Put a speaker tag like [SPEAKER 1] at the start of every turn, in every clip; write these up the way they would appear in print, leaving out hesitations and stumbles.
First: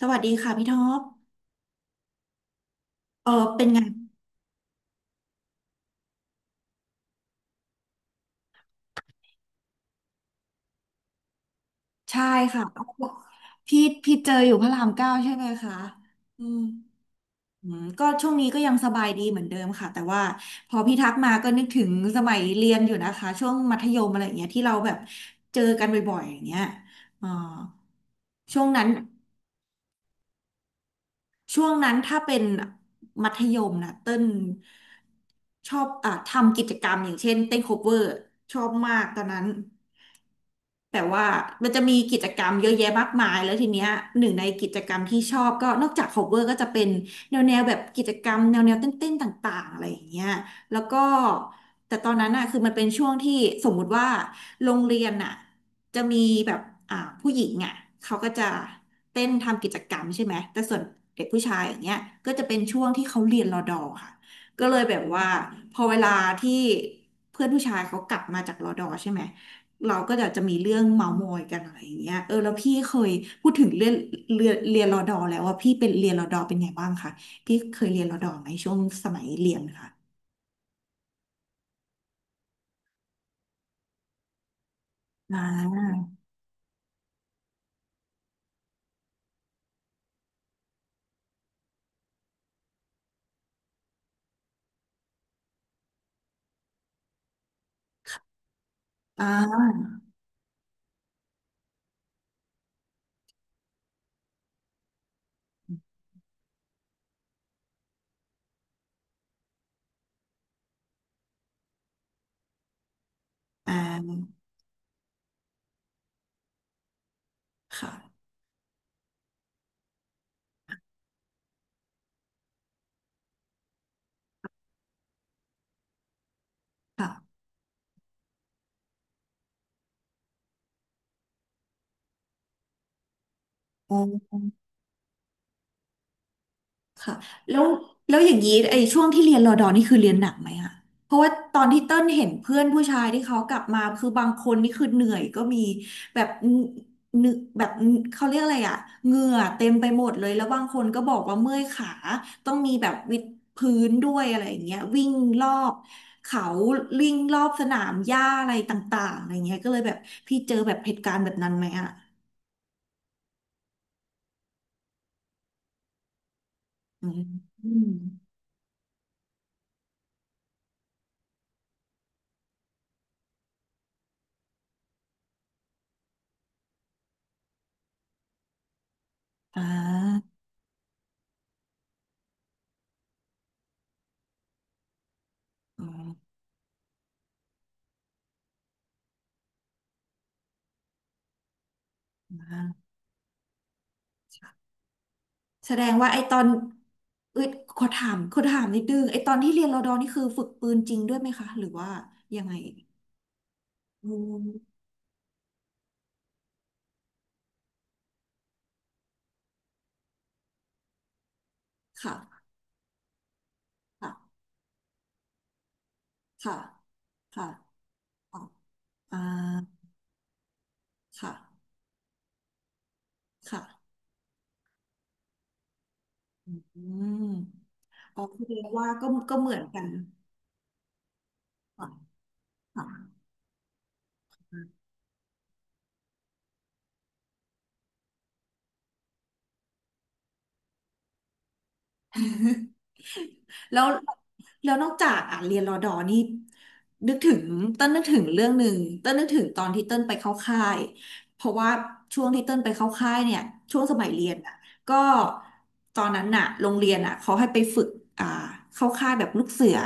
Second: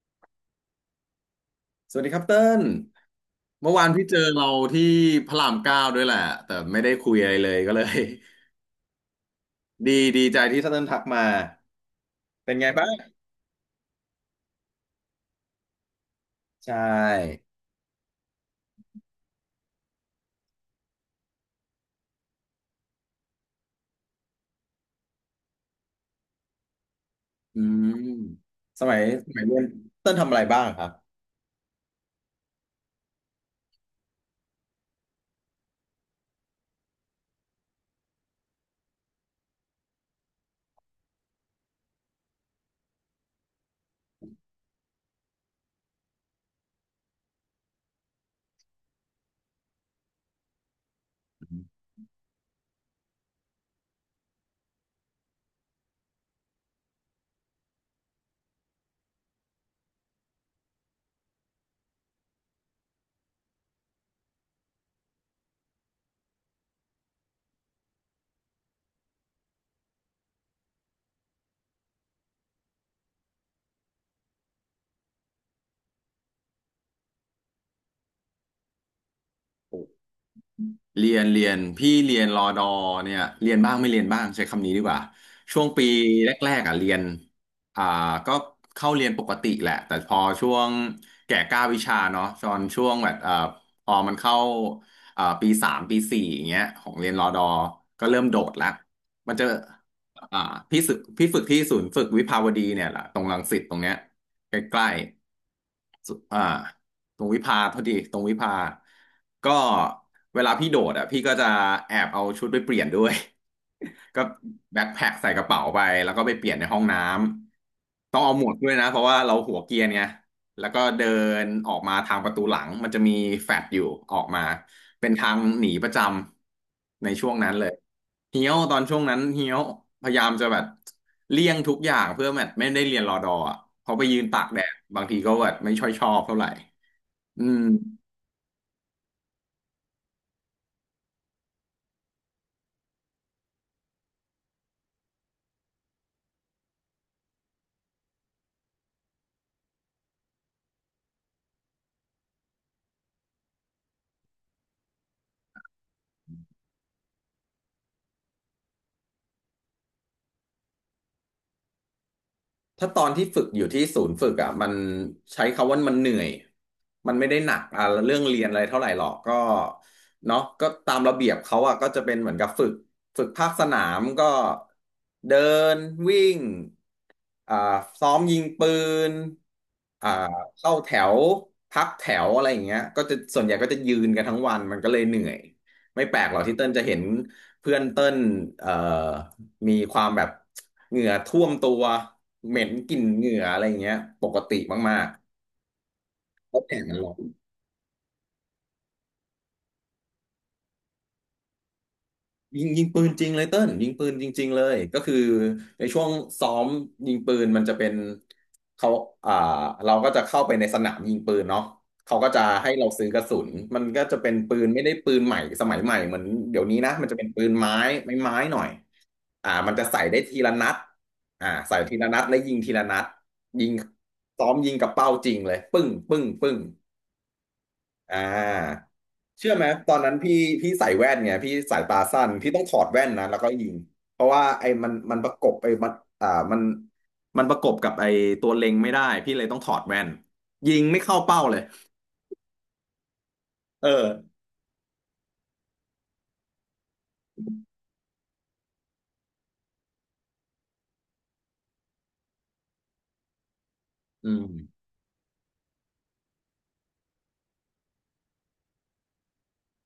[SPEAKER 1] สวัสดีค่ะพี่ท็อป
[SPEAKER 2] สวัสดีครับเติ้ล
[SPEAKER 1] เออเป็น
[SPEAKER 2] เมื่อ
[SPEAKER 1] ไง
[SPEAKER 2] วานพี่เจอเราที่พระรามเก้าด้วยแหละแต่ไม่ได้คุยอะไรเลยก็เลย ดีดีใจที่เติ้ลทักมา
[SPEAKER 1] ใช่
[SPEAKER 2] เป็น
[SPEAKER 1] ค่ะ
[SPEAKER 2] ไงบ้าง
[SPEAKER 1] พี่เจออยู่พระรามเก้าใช่ไหมคะอืม
[SPEAKER 2] ใช่
[SPEAKER 1] อืมก็ช่วงนี้ก็ยังสบายดีเหมือนเดิมค่ะแต่ว่าพอพี่ทักมาก็นึกถึงสมัยเรียนอยู่นะคะช่วงมัธยมอะไรอย่างเงี้ยที่เราแบบเจอกันบ่อยๆอย่างเงี้ยอ่อ
[SPEAKER 2] อืม
[SPEAKER 1] ช่วง
[SPEAKER 2] ส
[SPEAKER 1] นั้น
[SPEAKER 2] มัยสมัยเรียนเติ้ลทำอะไรบ้างครับ
[SPEAKER 1] ถ้าเป็นมัธยมนะเต้นชอบอ่ะทำกิจกรรมอย่างเช่นเต้นโคเวอร์ชอบมากตอนนั้น แต่ว่ามันจะมีกิจกรรมเยอะแยะมากมายแล้วทีเนี้ยหนึ่งในกิจกรรมที่ชอบก็นอกจาก cover ก็จะเป็นแนวแบบกิจกรรมแนวเต้นๆต่างๆอะไรอย่างเงี้ยแล้วก็แต่ตอนนั้นอ่ะคือมันเป็นช่วงที่สมมุติว่าโรงเรียนอ่ะจะมีแบบผู้หญิงอ่ะเขาก็จะเต้นทำกิจกรรมใช่ไหมแต่ส่วนเด็กผู้ชายอย่างเงี้ยก็จะเป็นช่วงที่เขาเรียนรอดอค่ะก็เลยแบบว่าพอเวลาที่เพื่อนผู้ชายเขากลับมาจากรอดอใช่ไหม เราก็จะมีเรื่องเมาท์มอยกันอะไรอย่างเงี้ยเออแล้วพี่เคยพูดถึงเรื่องเรียนรอดอแล้วว่าพี่เป็นเรียนรอดอเป็นไงบ้างคะพี่เคยเรียนรอดอไหมช่วงสมัยเรียนค่ะ
[SPEAKER 2] เรียนพี่เรียนรอดอเนี่ยเรียนบ้างไม่เรียนบ้างใช้คำนี้ดีกว่า
[SPEAKER 1] อ่
[SPEAKER 2] ช่วงปี
[SPEAKER 1] า
[SPEAKER 2] แรกๆอ่ะเรียนอ่าก็เข้าเรียนปกติแหละแต่พอช่วงแก่กล้าวิชาเนาะตอนช่วงแบบพอมันเข้าปีสามปีสี่อย่างเงี้ยของเรียนรอดอก็เริ่มโดดละมันจะ
[SPEAKER 1] อ่า
[SPEAKER 2] อ่าพี่ฝึกที่ศูนย์ฝึกวิภาวดีเนี่ยแหละตรงรังสิตตรงเนี้ยใกล้ๆสุตรงวิภาพอดีตรงวิภาก็เวลาพี่โดดอ่ะพี่ก็จะแอบเอาชุดไปเปลี่ยนด้วย
[SPEAKER 1] อ่า
[SPEAKER 2] ก็แบ็คแพ็คใส่กระเป๋าไปแล้วก็ไปเปลี่ยนในห้องน้ำ ต้อ
[SPEAKER 1] ค่ะ
[SPEAKER 2] งเอาหมวกด้วยนะเพราะว่าเราหัวเกรียนไงแล้วก็เดินออกมาทางประตูหลังมันจะมีแฟลตอยู่ออกมาเป็นทางหนีประจำในช่ว
[SPEAKER 1] ค่ะ
[SPEAKER 2] งนั้นเลยเฮี้ยวตอนช่วงนั้นเฮี้ยวพยายามจะแบบเลี่ยงทุกอย่างเพื่อแบบไม่ได้เรียนรอดออ่ะเพ
[SPEAKER 1] โอ
[SPEAKER 2] อไปยืน
[SPEAKER 1] ้
[SPEAKER 2] ตากแดดบางทีก็แบบไม่ช่อยชอบเท่าไหร่
[SPEAKER 1] ค่ะ
[SPEAKER 2] อื
[SPEAKER 1] แล้
[SPEAKER 2] ม
[SPEAKER 1] วอย่างนี้ไอ้ช่วงที่เรียนรอดอนี่คือเรียนหนักไหมอะเพราะว่าตอนที่เต้นเห็นเพื่อนผู้ชายที่เขากลับมาคือบางคนนี่คือเหนื่อยก็มีแบบนึกแบบเขาเรียกอะไรอะเหงื่อเต็มไปหมดเลยแล้วบางคนก็บอกว่าเมื่อยขาต้องมีแบบวิดพื้นด้วยอะไรอย่างเงี้ยวิ่งรอบเขาวิ่งรอบสนามหญ้าอะไรต่างๆอะไรเงี้ยก็เลยแบบพี่เจอแบบเหตุการณ์แบบนั้นไหมอะ
[SPEAKER 2] ถ้าตอนที่ฝึกอยู่ที่ศูนย์ฝึกอ่ะมันใช้คำว่ามันเหนื่อย
[SPEAKER 1] อื
[SPEAKER 2] มัน
[SPEAKER 1] ม
[SPEAKER 2] ไม่ได้หนัก
[SPEAKER 1] อ
[SPEAKER 2] อ่ะ
[SPEAKER 1] ม
[SPEAKER 2] เรื่องเรียนอะไรเท่าไหร่หรอกก็เนาะก็ตามระเบียบเขาอ่ะก็จะเป็นเหมือนกับฝึกภาคสนามก็เดินวิ่งอ่าซ้อมยิงปืน
[SPEAKER 1] อ่
[SPEAKER 2] อ่า
[SPEAKER 1] า
[SPEAKER 2] เข้าแถวพักแถวอะไรอย่างเงี้ยก็จะส่วนใหญ่ก็จะยืนกันทั้งวันมันก็เลยเหนื่อย
[SPEAKER 1] อ๋อ
[SPEAKER 2] ไม่แปลกหรอกที่เติ้ลจะเห็นเพื่อนเติ้ลเอ่อมีความแบบเหงื่อท่วมตัว เหม็นกลิ่นเหงื่ออะไรอย่างเงี้ยปกติมาก
[SPEAKER 1] แสดงว่าไอ้ตอน
[SPEAKER 2] ๆแล้วแดดมันร้อน
[SPEAKER 1] เอ้ยขอถามนิดนึงไอ้ตอนที่เรียนรอดอนี่คือฝึกปืนจริงด้วยไหมคะหรือว่ายังไง
[SPEAKER 2] ยิงปืนจริงเลยเติ้ลยิงปื
[SPEAKER 1] อื
[SPEAKER 2] นจริงๆเล
[SPEAKER 1] ม
[SPEAKER 2] ยก็คือในช่วงซ้อมยิงปืนมันจะเป็นเขาอ่าเราก็จะเข้าไปในสนามยิงปืนเนาะเขาก็จะ
[SPEAKER 1] ค่ะ
[SPEAKER 2] ให้เราซื้อกระสุนมันก็จะเป็
[SPEAKER 1] ค่ะ
[SPEAKER 2] นปืนไม่ได้ปืนใหม่สมัยใหม่เหมือน
[SPEAKER 1] ค่ะ
[SPEAKER 2] เดี๋ยวนี้นะมันจะเป็นปื
[SPEAKER 1] ค่ะ
[SPEAKER 2] นไม้ไม้
[SPEAKER 1] อ๋อ
[SPEAKER 2] หน่อย
[SPEAKER 1] อ่า
[SPEAKER 2] มันจะใส่ได้ทีละนัด
[SPEAKER 1] ค่ะ
[SPEAKER 2] ใส่ทีละนัดแลวยิงทีละนัดยิง
[SPEAKER 1] ค่ะ
[SPEAKER 2] ซ้อมยิงกับเป้าจริงเลยปึ้งปึ้งปึ้ง
[SPEAKER 1] อืม
[SPEAKER 2] อ่
[SPEAKER 1] อ๋อคือ
[SPEAKER 2] า
[SPEAKER 1] ว่าก็เห
[SPEAKER 2] เชื่อ
[SPEAKER 1] มือ
[SPEAKER 2] ไห
[SPEAKER 1] น
[SPEAKER 2] ม
[SPEAKER 1] กัน
[SPEAKER 2] ตอนนั้นพี่ใส่แว่นไงพี่สาย
[SPEAKER 1] ค่ะ
[SPEAKER 2] ตาสั้นพี่ต้องถอดแว่น
[SPEAKER 1] ค่ะ
[SPEAKER 2] นะแล้วก็ยิงเพราะว่าไอ้มันประกบไอ้มันมันประกบกับไอ้ตัวเล็งไม่ได้พี่เลยต้องถอดแว่นยิงไม่เข้าเป้าเลย
[SPEAKER 1] แล้ว
[SPEAKER 2] เออ
[SPEAKER 1] นอกจากอ่ะเรียนรอดอนี่นึกถึงเต้นนึกถึงเรื่องหนึ่งเต้นนึกถึงตอนที่เต้นไปเข้าค่ายเพราะว่าช่วงที่เต้นไปเข้าค่ายเนี่ยช่วงสมัยเรี
[SPEAKER 2] อื
[SPEAKER 1] ยน
[SPEAKER 2] ม
[SPEAKER 1] อ่ะก็ตอนนั้นน่ะโรงเรียนอ่ะเขาให้ไปฝึกอ่าเข้าค่ายแบบลูกเสือ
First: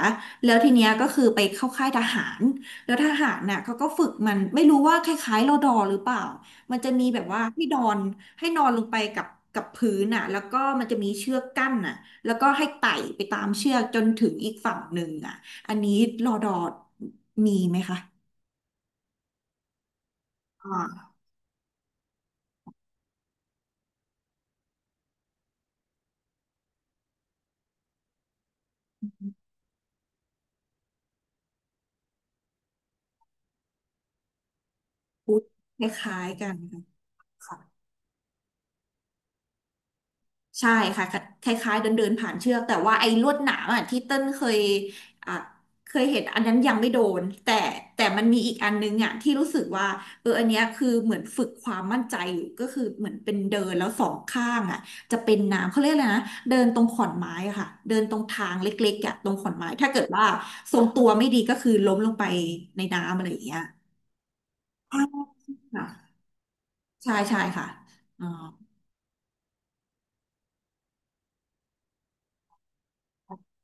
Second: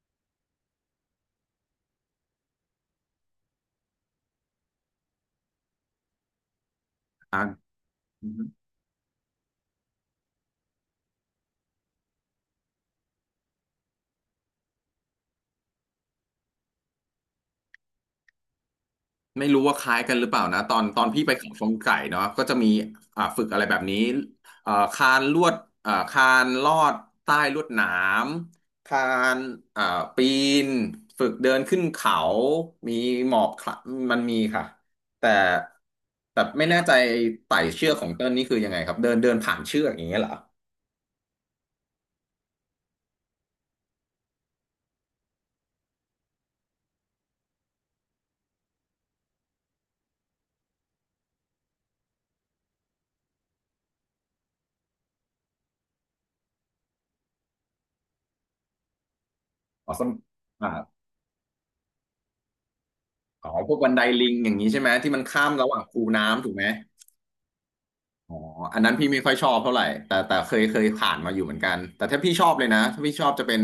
[SPEAKER 1] แล้วทีเนี้ยก็คือไปเข้าค่ายทหารแล้วทหารน่ะเขาก็ฝึกมันไม่รู้ว่าคล้ายๆรอดอหรือเปล่ามันจะมีแบบว่า
[SPEAKER 2] อ่ะ
[SPEAKER 1] ให้นอนให้นอนลงไปกับกับพื้นน่ะแล้วก็มันจะมีเชือกกั้นน่ะ แล้วก็ให้ไต่ไปตามเชือกจนถึงอีกฝั่งหนึ่งอ่ะอันนี้รอดอมีไหมคะ
[SPEAKER 2] ไม่รู้ว่าคล้ายกันหรือเปล่านะต
[SPEAKER 1] อ่า
[SPEAKER 2] อนตอนพี่ไปเขาชนไก่เนาะก็จะมีฝึกอะไรแบบนี้คานลวดคานลอดใต้ลวดหนามคานอ่าปีนฝึกเดินขึ้นเขามีหมอบคละมันมีค่ะแต่
[SPEAKER 1] พูดคล้ายๆกัน
[SPEAKER 2] ไม่แน่ใจไต่
[SPEAKER 1] ค่ะ
[SPEAKER 2] เชือกของเติ้ลนี่คือยังไงครับเดินเดินผ่านเชือกอย่างเงี้ยเหรอ
[SPEAKER 1] ใช่ค่ะคล้ายๆเดินเดินผ่านเชือกแต่ว่าไอ้ลวดหนามอ่ะที่เต้นเคยอ่ะเคยเห็นอันนั้นยังไม่โดนแต่แต่มันมีอีกอันนึงอ่ะที่รู้สึกว่าเอออันเนี้ยคือเหมือนฝึกความมั่นใจอยู่ก็คือเหมือนเป็นเดินแล้วสองข้างอ่ะจะเป็นน้ำเขาเรียกอะไรนะเดินตรงขอนไม้อะค่ะเดินตรงทางเล็กๆอ่ะตรงขอนไม้ถ้า
[SPEAKER 2] อ๋อ
[SPEAKER 1] เกิ
[SPEAKER 2] ส
[SPEAKER 1] ด
[SPEAKER 2] ม
[SPEAKER 1] ว่า
[SPEAKER 2] อ่า
[SPEAKER 1] ทรงตัวไม่ดีก็คือล้มลงไปในน้ำอะไรอย่าง
[SPEAKER 2] อ๋อ
[SPEAKER 1] เงี้ย
[SPEAKER 2] พวกบันไดลิงอย่างนี้ใช่ไหม
[SPEAKER 1] ค
[SPEAKER 2] ที่มันข้ามระหว่างคู
[SPEAKER 1] ่ะ
[SPEAKER 2] น้ำถูกไหม
[SPEAKER 1] ใช่ใช่ค่ะอ๋อ
[SPEAKER 2] อ๋ออันนั้นพี่ไม่ค่อยชอบเท่าไหร่แต่แต่เคยผ่านมาอยู่เหมือนกัน แต่ถ้าพี่ชอบเลยนะถ้าพี่ชอบจะเป็น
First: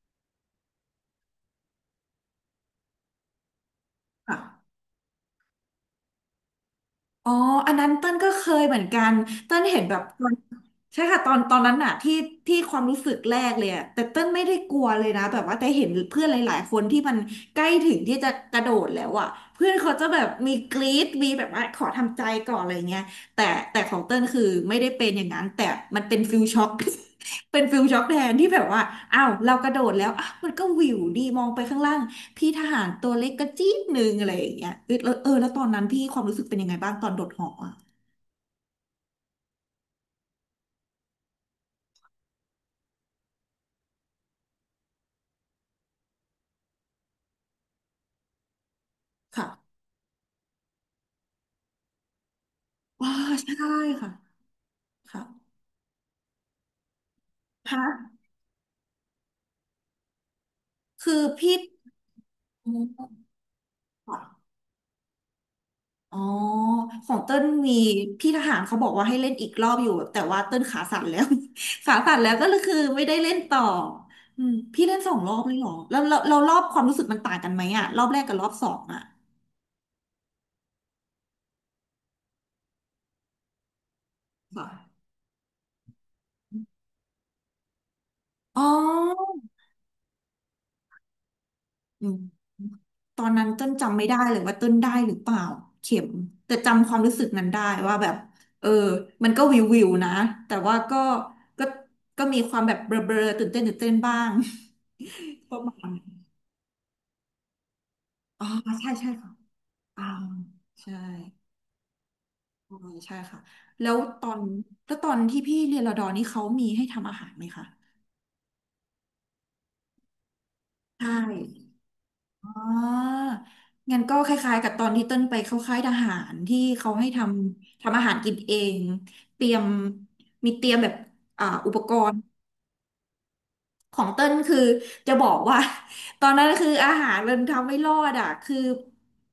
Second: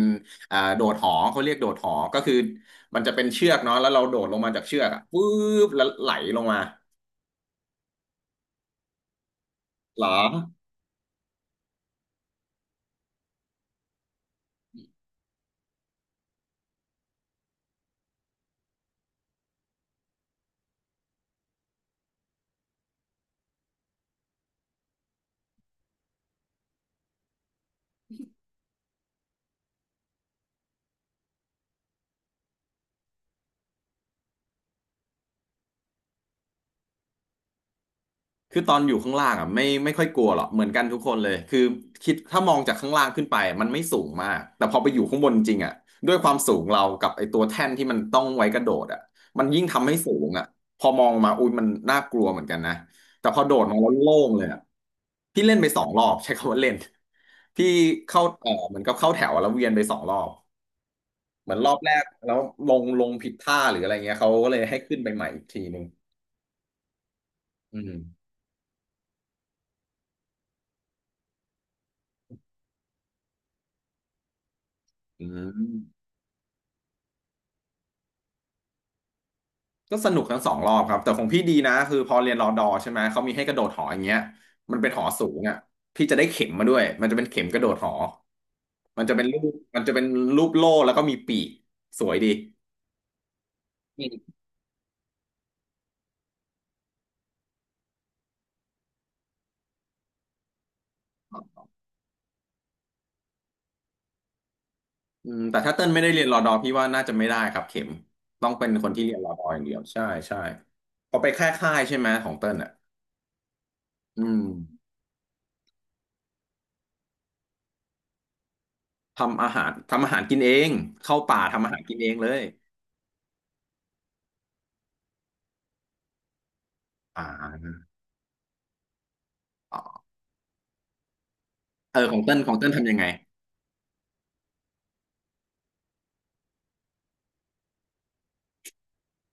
[SPEAKER 2] โดดหอเขาเรียกโดดหอก็คือมันจะเป็นเชือกเนาะแล้วเราโดดลงมาจาก
[SPEAKER 1] ค่ะ
[SPEAKER 2] เชือกอะปุ๊บแล้วไหลลงมา
[SPEAKER 1] อ๋ออันนั้นเต้นก็เคยเหมือนกัน เต้นเห็นแบบ
[SPEAKER 2] เหรอ
[SPEAKER 1] ตอนใช่ค่ะตอนนั้นน่ะที่ที่ความรู้สึกแรกเลยอะแต่เต้นไม่ได้กลัวเลยนะแบบว่าแต่เห็นเพื่อนหลายๆคนที่มันใกล้ถึงที่จะกระโดดแล้วอะเพื่อนเขาจะแบบมีกรี๊ดมีแบบว่าขอทำใจก่อนอะไรเงี้ยแต่แต่ของเต้นคือไม่ได้เป็นอย่างนั้นแต่มันเป็นฟิลช็อก เป็นฟิลช็อกแทนที่แบบว่าอ้าวเรากระโดดแล้ว มันก็วิวดีมองไปข้างล่างพี่ทหารตัวเล็กกระจี๊ดหนึ่งอะไรอย่างเงี้ยเออแล้วเออแล้วตอนนั้นพี่ความรู้สึกเป็นยังไงบ้างตอนโดดหออะ
[SPEAKER 2] คือตอนอยู่ข้างล่างอ่ะไม่ค่อยกลัวหรอกเหมือนกันทุกคนเลยคือคิดถ้ามองจากข้างล่างขึ้นไปมันไม่สูงมากแต่พอไปอยู่ข้างบนจริงอ่ะด้วยความสูงเรากับไอ้ตัวแท่นที่มันต้องไว้กระโดดอ่ะมันยิ่ง
[SPEAKER 1] ค่ะ
[SPEAKER 2] ทำให้สูงอ่ะพอมองมาอุ้ยมันน่ากลัวเหมือนกันนะ
[SPEAKER 1] ว้า
[SPEAKER 2] แต่พอโดด
[SPEAKER 1] ใช่
[SPEAKER 2] มาแล้ว
[SPEAKER 1] ค่ะ
[SPEAKER 2] โล่งเลยอ่ะพี่
[SPEAKER 1] ค่ะ
[SPEAKER 2] เล่นไปสองรอบใช้คำว่าเล่นพี่
[SPEAKER 1] ฮะ
[SPEAKER 2] เข้าเออเหมือนกับเข้าแถวแล้วเวียนไปสองรอบ
[SPEAKER 1] คือ
[SPEAKER 2] เหมื
[SPEAKER 1] พี่
[SPEAKER 2] อนรอบแรกแล้ว
[SPEAKER 1] อ
[SPEAKER 2] ลง
[SPEAKER 1] ม
[SPEAKER 2] ผิดท่าหรืออะไรเงี้ยเขาก็เลยให้ขึ้นไปใหม่อีกทีนึง
[SPEAKER 1] อ๋อของเต้นมี
[SPEAKER 2] อืม
[SPEAKER 1] พี่ทหารเขาบอกว่าให้เล่นอีกรอบอยู่แต่ว่าเต้นขาสั่นแล้ว ขาสั่นแล้วก็เลยคือไม่ได้เล่นต่ออืมพี่เล่นสอง
[SPEAKER 2] อื
[SPEAKER 1] รอบเลยเหรอแล้ว
[SPEAKER 2] ม
[SPEAKER 1] เรารอบความรู้สึกมันต่างกันไหมอะรอบแรกกับรอบสองอะ
[SPEAKER 2] ก็สนุกทั้งสองรอบครับแต่ของพี่ดีนะคือพอเรียนรอดอใช่ไหมเขามีให้กระโดดหออย่างเงี้ยมันเป็นห
[SPEAKER 1] ค่ะ
[SPEAKER 2] อสูงอ่ะพี่จะได้เข็มมาด้วยมันจะเป็นเข็มกระโดดหอ
[SPEAKER 1] อ๋
[SPEAKER 2] มันจะเป็น
[SPEAKER 1] อ
[SPEAKER 2] รูปมันจะเป็นรูปโล่แล้วก็มีปีกส
[SPEAKER 1] อื
[SPEAKER 2] ว
[SPEAKER 1] ม
[SPEAKER 2] ยดี
[SPEAKER 1] ตอนนั้นเต้นจำไม่
[SPEAKER 2] มี
[SPEAKER 1] ได้เลยว่าต้นได้หรือเปล่าเข็มแต่จำความรู้สึกนั้นได้ว่าแบบเออมันก็วิวนะแต่ว่า
[SPEAKER 2] ครั
[SPEAKER 1] ก็
[SPEAKER 2] บ
[SPEAKER 1] ก็มีความแบบเบลอๆตื่นเต้นบ้าง
[SPEAKER 2] อืม
[SPEAKER 1] ป
[SPEAKER 2] แต่
[SPEAKER 1] ระ
[SPEAKER 2] ถ้า
[SPEAKER 1] มาณ
[SPEAKER 2] เติ้ลไม่ได้
[SPEAKER 1] นั้น
[SPEAKER 2] เรียนรอดอพี่ว่าน่าจะไม่ได้ครับเข็ม
[SPEAKER 1] อ๋อ
[SPEAKER 2] ต้องเป็นค
[SPEAKER 1] ใช่
[SPEAKER 2] นที่
[SPEAKER 1] ใช่
[SPEAKER 2] เรียนร
[SPEAKER 1] ค่ะ
[SPEAKER 2] อดออย่างเดียว
[SPEAKER 1] อ่า
[SPEAKER 2] ใช่ใช่
[SPEAKER 1] ใช่
[SPEAKER 2] พอไปแค่ค่ายใช่ไหมของเติ้ลอ่ะ
[SPEAKER 1] อ๋อใช่ค่ะแล้ว
[SPEAKER 2] อื
[SPEAKER 1] ตอ
[SPEAKER 2] ม
[SPEAKER 1] นแล้วตอนที่พี่เรียนรอดอนี่เขามีให้ทำอาหารไหมคะ
[SPEAKER 2] ทำอาหารทำอาหารกินเอง
[SPEAKER 1] ใช่
[SPEAKER 2] เข้าป่าทำอาหารกินเองเลย
[SPEAKER 1] อ่างั้นก็คล้ายๆกับตอนที่เต้นไปเข้าค่ายทหารที่เขาให้ท
[SPEAKER 2] อ่า
[SPEAKER 1] ำทำอาหารกินเองเตรียมมีเตรียมแบบอุปก
[SPEAKER 2] เออ
[SPEAKER 1] ร
[SPEAKER 2] ขอ
[SPEAKER 1] ณ์
[SPEAKER 2] งเติ้ลของเติ้ลทำยังไง
[SPEAKER 1] ของเต้นคือจะบอกว่า ตอนนั้นคืออาหารมันทำไม่รอดอ่ะคือ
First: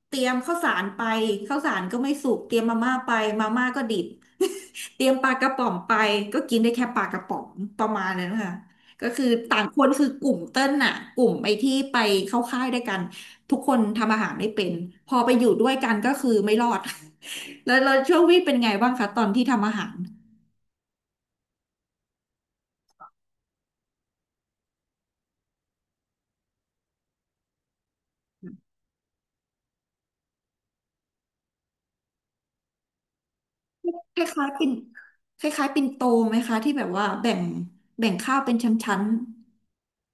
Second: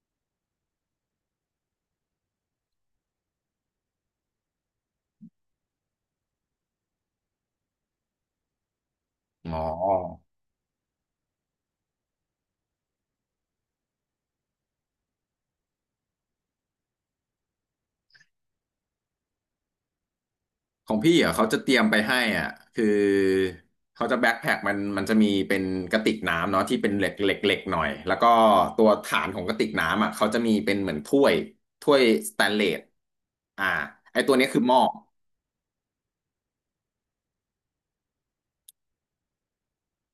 [SPEAKER 1] เตรียมข้าวสารไปข้าวสารก็ไม่สุกเตรียมมาม่าไปมาม่าก็ดิบ เตรียมปลากระป๋องไปก็กินได้แค่ปลากระป๋องประมาณนั้นค่ะก็คือ
[SPEAKER 2] อ๋
[SPEAKER 1] ต่า
[SPEAKER 2] อ
[SPEAKER 1] งคนคือกลุ่มเต้นน่ะกลุ่มไอ้ที่ไปเข้าค่ายด้วยกันทุกคนทำอาหารไม่เป็นพอไปอยู่ด้วยกันก็คือไม่รอด แล้วช่วงวี่เป็นไงบ้างคะตอนที่ทำอาหาร
[SPEAKER 2] ของพี่อ่ะเขาจะเตรียมไปให้อ่ะคือเขาจะแบ็คแพ็คมันมันจะมีเป็นกระติกน้ำเนาะที่เป็นเหล็กเหล็กเหล็กหน่อยแล้วก็ตัวฐานของกระติกน้ำอ่ะเขาจะมีเป็นเหมือนถ้วยถ้วยสแตนเลสอ่า
[SPEAKER 1] ค
[SPEAKER 2] ไอ
[SPEAKER 1] ล
[SPEAKER 2] ตัว
[SPEAKER 1] ้า
[SPEAKER 2] เนี้ย
[SPEAKER 1] ยๆ
[SPEAKER 2] คือ
[SPEAKER 1] ปิ่น
[SPEAKER 2] หม้อ
[SPEAKER 1] คล้ายๆปิ่นโตไหมคะที่แบบว่าแบ่งข้าวเป็นชั้น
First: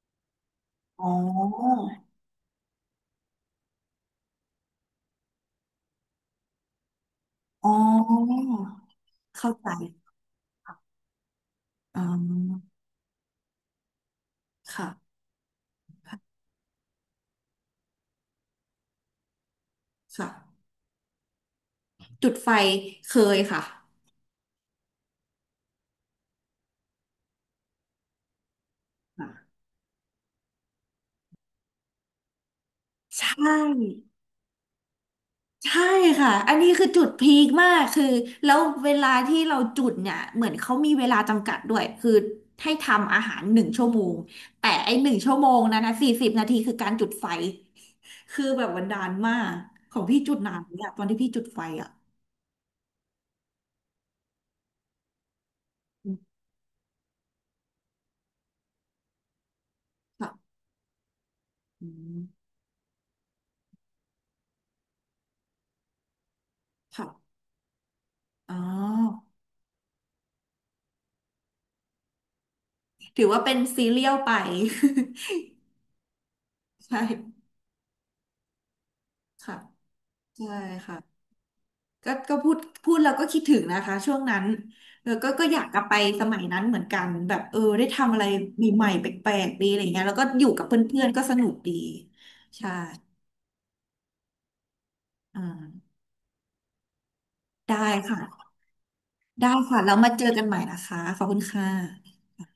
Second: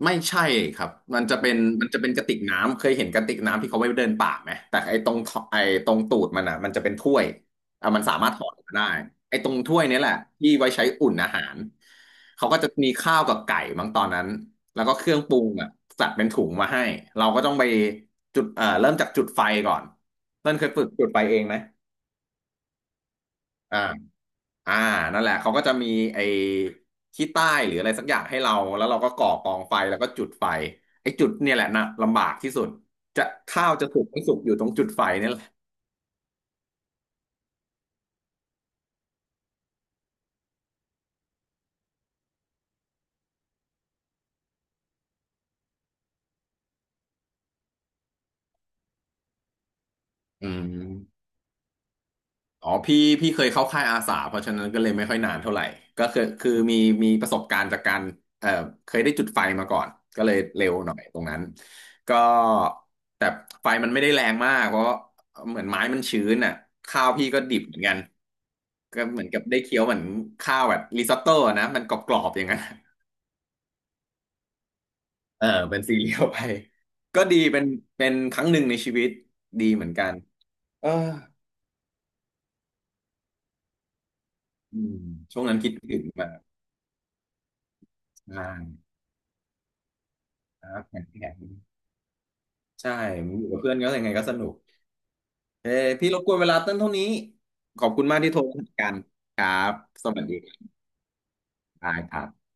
[SPEAKER 2] ไม่ใช่ครับ
[SPEAKER 1] ๆอ๋อ
[SPEAKER 2] มันจะเป็นมันจะเป็นกระติกน้ำเคยเห็นกระติกน้ำที่เขาไว้เดินป่าไหมแต่ไอ้ตรงท่อไอ้ตรงตูดมันอ่ะมันจะเป็นถ้วย
[SPEAKER 1] อ๋อ
[SPEAKER 2] อ่ะมันสามารถถอดออกมาได้ไอ้ต
[SPEAKER 1] เข้า
[SPEAKER 2] รง
[SPEAKER 1] ใจ
[SPEAKER 2] ถ้วยเนี่ยแหละที่ไว้ใช้อุ่นอาหาร
[SPEAKER 1] อ๋
[SPEAKER 2] เขาก็
[SPEAKER 1] อ
[SPEAKER 2] จะมีข้าวกับไก่บางตอนนั้นแล้วก็เครื่
[SPEAKER 1] ค่ะ
[SPEAKER 2] องปรุงอ่ะจัดเป็นถุงมาให้เราก็ต้องไปจุดเริ่มจากจุดไฟก่อนเต้
[SPEAKER 1] ค่ะ
[SPEAKER 2] นเคยฝึกจุดไฟเองไหม
[SPEAKER 1] จุดไฟเคยค่ะ
[SPEAKER 2] อ่า อ่านั่นแหละ เขาก็จะมีไอ้ขี้ใต้หรืออะไรสักอย่างให้เรา แล้วเราก็ก่อ
[SPEAKER 1] ค่ะ
[SPEAKER 2] กองไฟแล้วก็จุดไฟไอ้จุดเนี่ยแหละนะลำบากที่สุด
[SPEAKER 1] ใช
[SPEAKER 2] จะข้าวจะสุ
[SPEAKER 1] ่
[SPEAKER 2] กไม่สุกอยู่ตรงจุดไฟเนี่ยแหละ
[SPEAKER 1] ใช่ค่ะอันนี้คือจุดพีคมาก คือแล้วเวลาที่เราจุดเนี่ย เหมือนเขามีเวลาจำกัดด้วย คือให้ทำอาหารหนึ่งชั่วโมง แต่ไอ้1 ชั่วโมงนะ40 นาทีคือการจุดไฟ คือแบบวันดานมากของพี่จุด
[SPEAKER 2] อื
[SPEAKER 1] นานเนี่ยตอนที่
[SPEAKER 2] ม
[SPEAKER 1] พี่จุดไฟอ่ะ
[SPEAKER 2] อ๋อพี่เคยเข้าค่ายอาสาเพราะฉะนั้นก็เลยไม่ค่อยนานเท่าไหร่ก็
[SPEAKER 1] อื
[SPEAKER 2] คือ
[SPEAKER 1] ม
[SPEAKER 2] คือมีประสบการณ์จากการเอ่อเคยได้จุดไฟมาก่อนก็เลย
[SPEAKER 1] ค่ะ
[SPEAKER 2] เร็วหน่อยตรงนั้น
[SPEAKER 1] อื
[SPEAKER 2] ก็
[SPEAKER 1] ม
[SPEAKER 2] แต่ไฟมันไม่ได้แรงมากเพราะเหมือนไม้มันชื้นอ่ะข้าวพี่
[SPEAKER 1] ค่ะ
[SPEAKER 2] ก็ดิบเหมือนกัน
[SPEAKER 1] อ๋อ
[SPEAKER 2] ก็เหมือนกับได้เคี้ยวเหมือนข้าวแบบริซอตโต้อะนะมันกรอบๆอย่างนั้น
[SPEAKER 1] ถือว่าเป็นซีเรียลไป
[SPEAKER 2] เออเป็นซีเรียลไป
[SPEAKER 1] ใช่
[SPEAKER 2] ก็ดีเป็นเป็นครั้งหนึ่งในชีวิต
[SPEAKER 1] ค่ะ
[SPEAKER 2] ดีเหมือนกัน
[SPEAKER 1] ใช่
[SPEAKER 2] เออ
[SPEAKER 1] ค่ะ ก็พูดแล้วก็คิดถึงนะคะช่วงนั้น
[SPEAKER 2] อืม
[SPEAKER 1] เออก็
[SPEAKER 2] ช่ว
[SPEAKER 1] ก็
[SPEAKER 2] ง
[SPEAKER 1] อ
[SPEAKER 2] นั้น
[SPEAKER 1] ยาก
[SPEAKER 2] คิด
[SPEAKER 1] กลับไป
[SPEAKER 2] ถึง
[SPEAKER 1] ส
[SPEAKER 2] แบบ
[SPEAKER 1] มัยนั้นเหมือนกันแบบเออได้ทำอะไร
[SPEAKER 2] ่าน
[SPEAKER 1] ใหม่ๆแปลกๆดีอะไรเงี้ยแล้วก็อยู่กับ
[SPEAKER 2] นะ
[SPEAKER 1] เพ
[SPEAKER 2] แข็
[SPEAKER 1] ื่
[SPEAKER 2] ง
[SPEAKER 1] อนๆก็ส
[SPEAKER 2] แข็ง
[SPEAKER 1] นุกดีใช่
[SPEAKER 2] ใช่อยู่กับเพื่อนก็ยังไงก็สนุก
[SPEAKER 1] อ่
[SPEAKER 2] เอ้
[SPEAKER 1] า
[SPEAKER 2] พี่รบกวนเวลาเต้นเท่านี้
[SPEAKER 1] ได้
[SPEAKER 2] ขอบคุณมากที่โทร
[SPEAKER 1] ค่ะ
[SPEAKER 2] มาคุยกันค
[SPEAKER 1] ได้
[SPEAKER 2] รับ
[SPEAKER 1] ค่ะแล้ว
[SPEAKER 2] ส
[SPEAKER 1] มา
[SPEAKER 2] วั
[SPEAKER 1] เจ
[SPEAKER 2] ส
[SPEAKER 1] อกันให
[SPEAKER 2] ดี
[SPEAKER 1] ม่นะคะขอบคุณค่
[SPEAKER 2] ครับค
[SPEAKER 1] ะ
[SPEAKER 2] รับ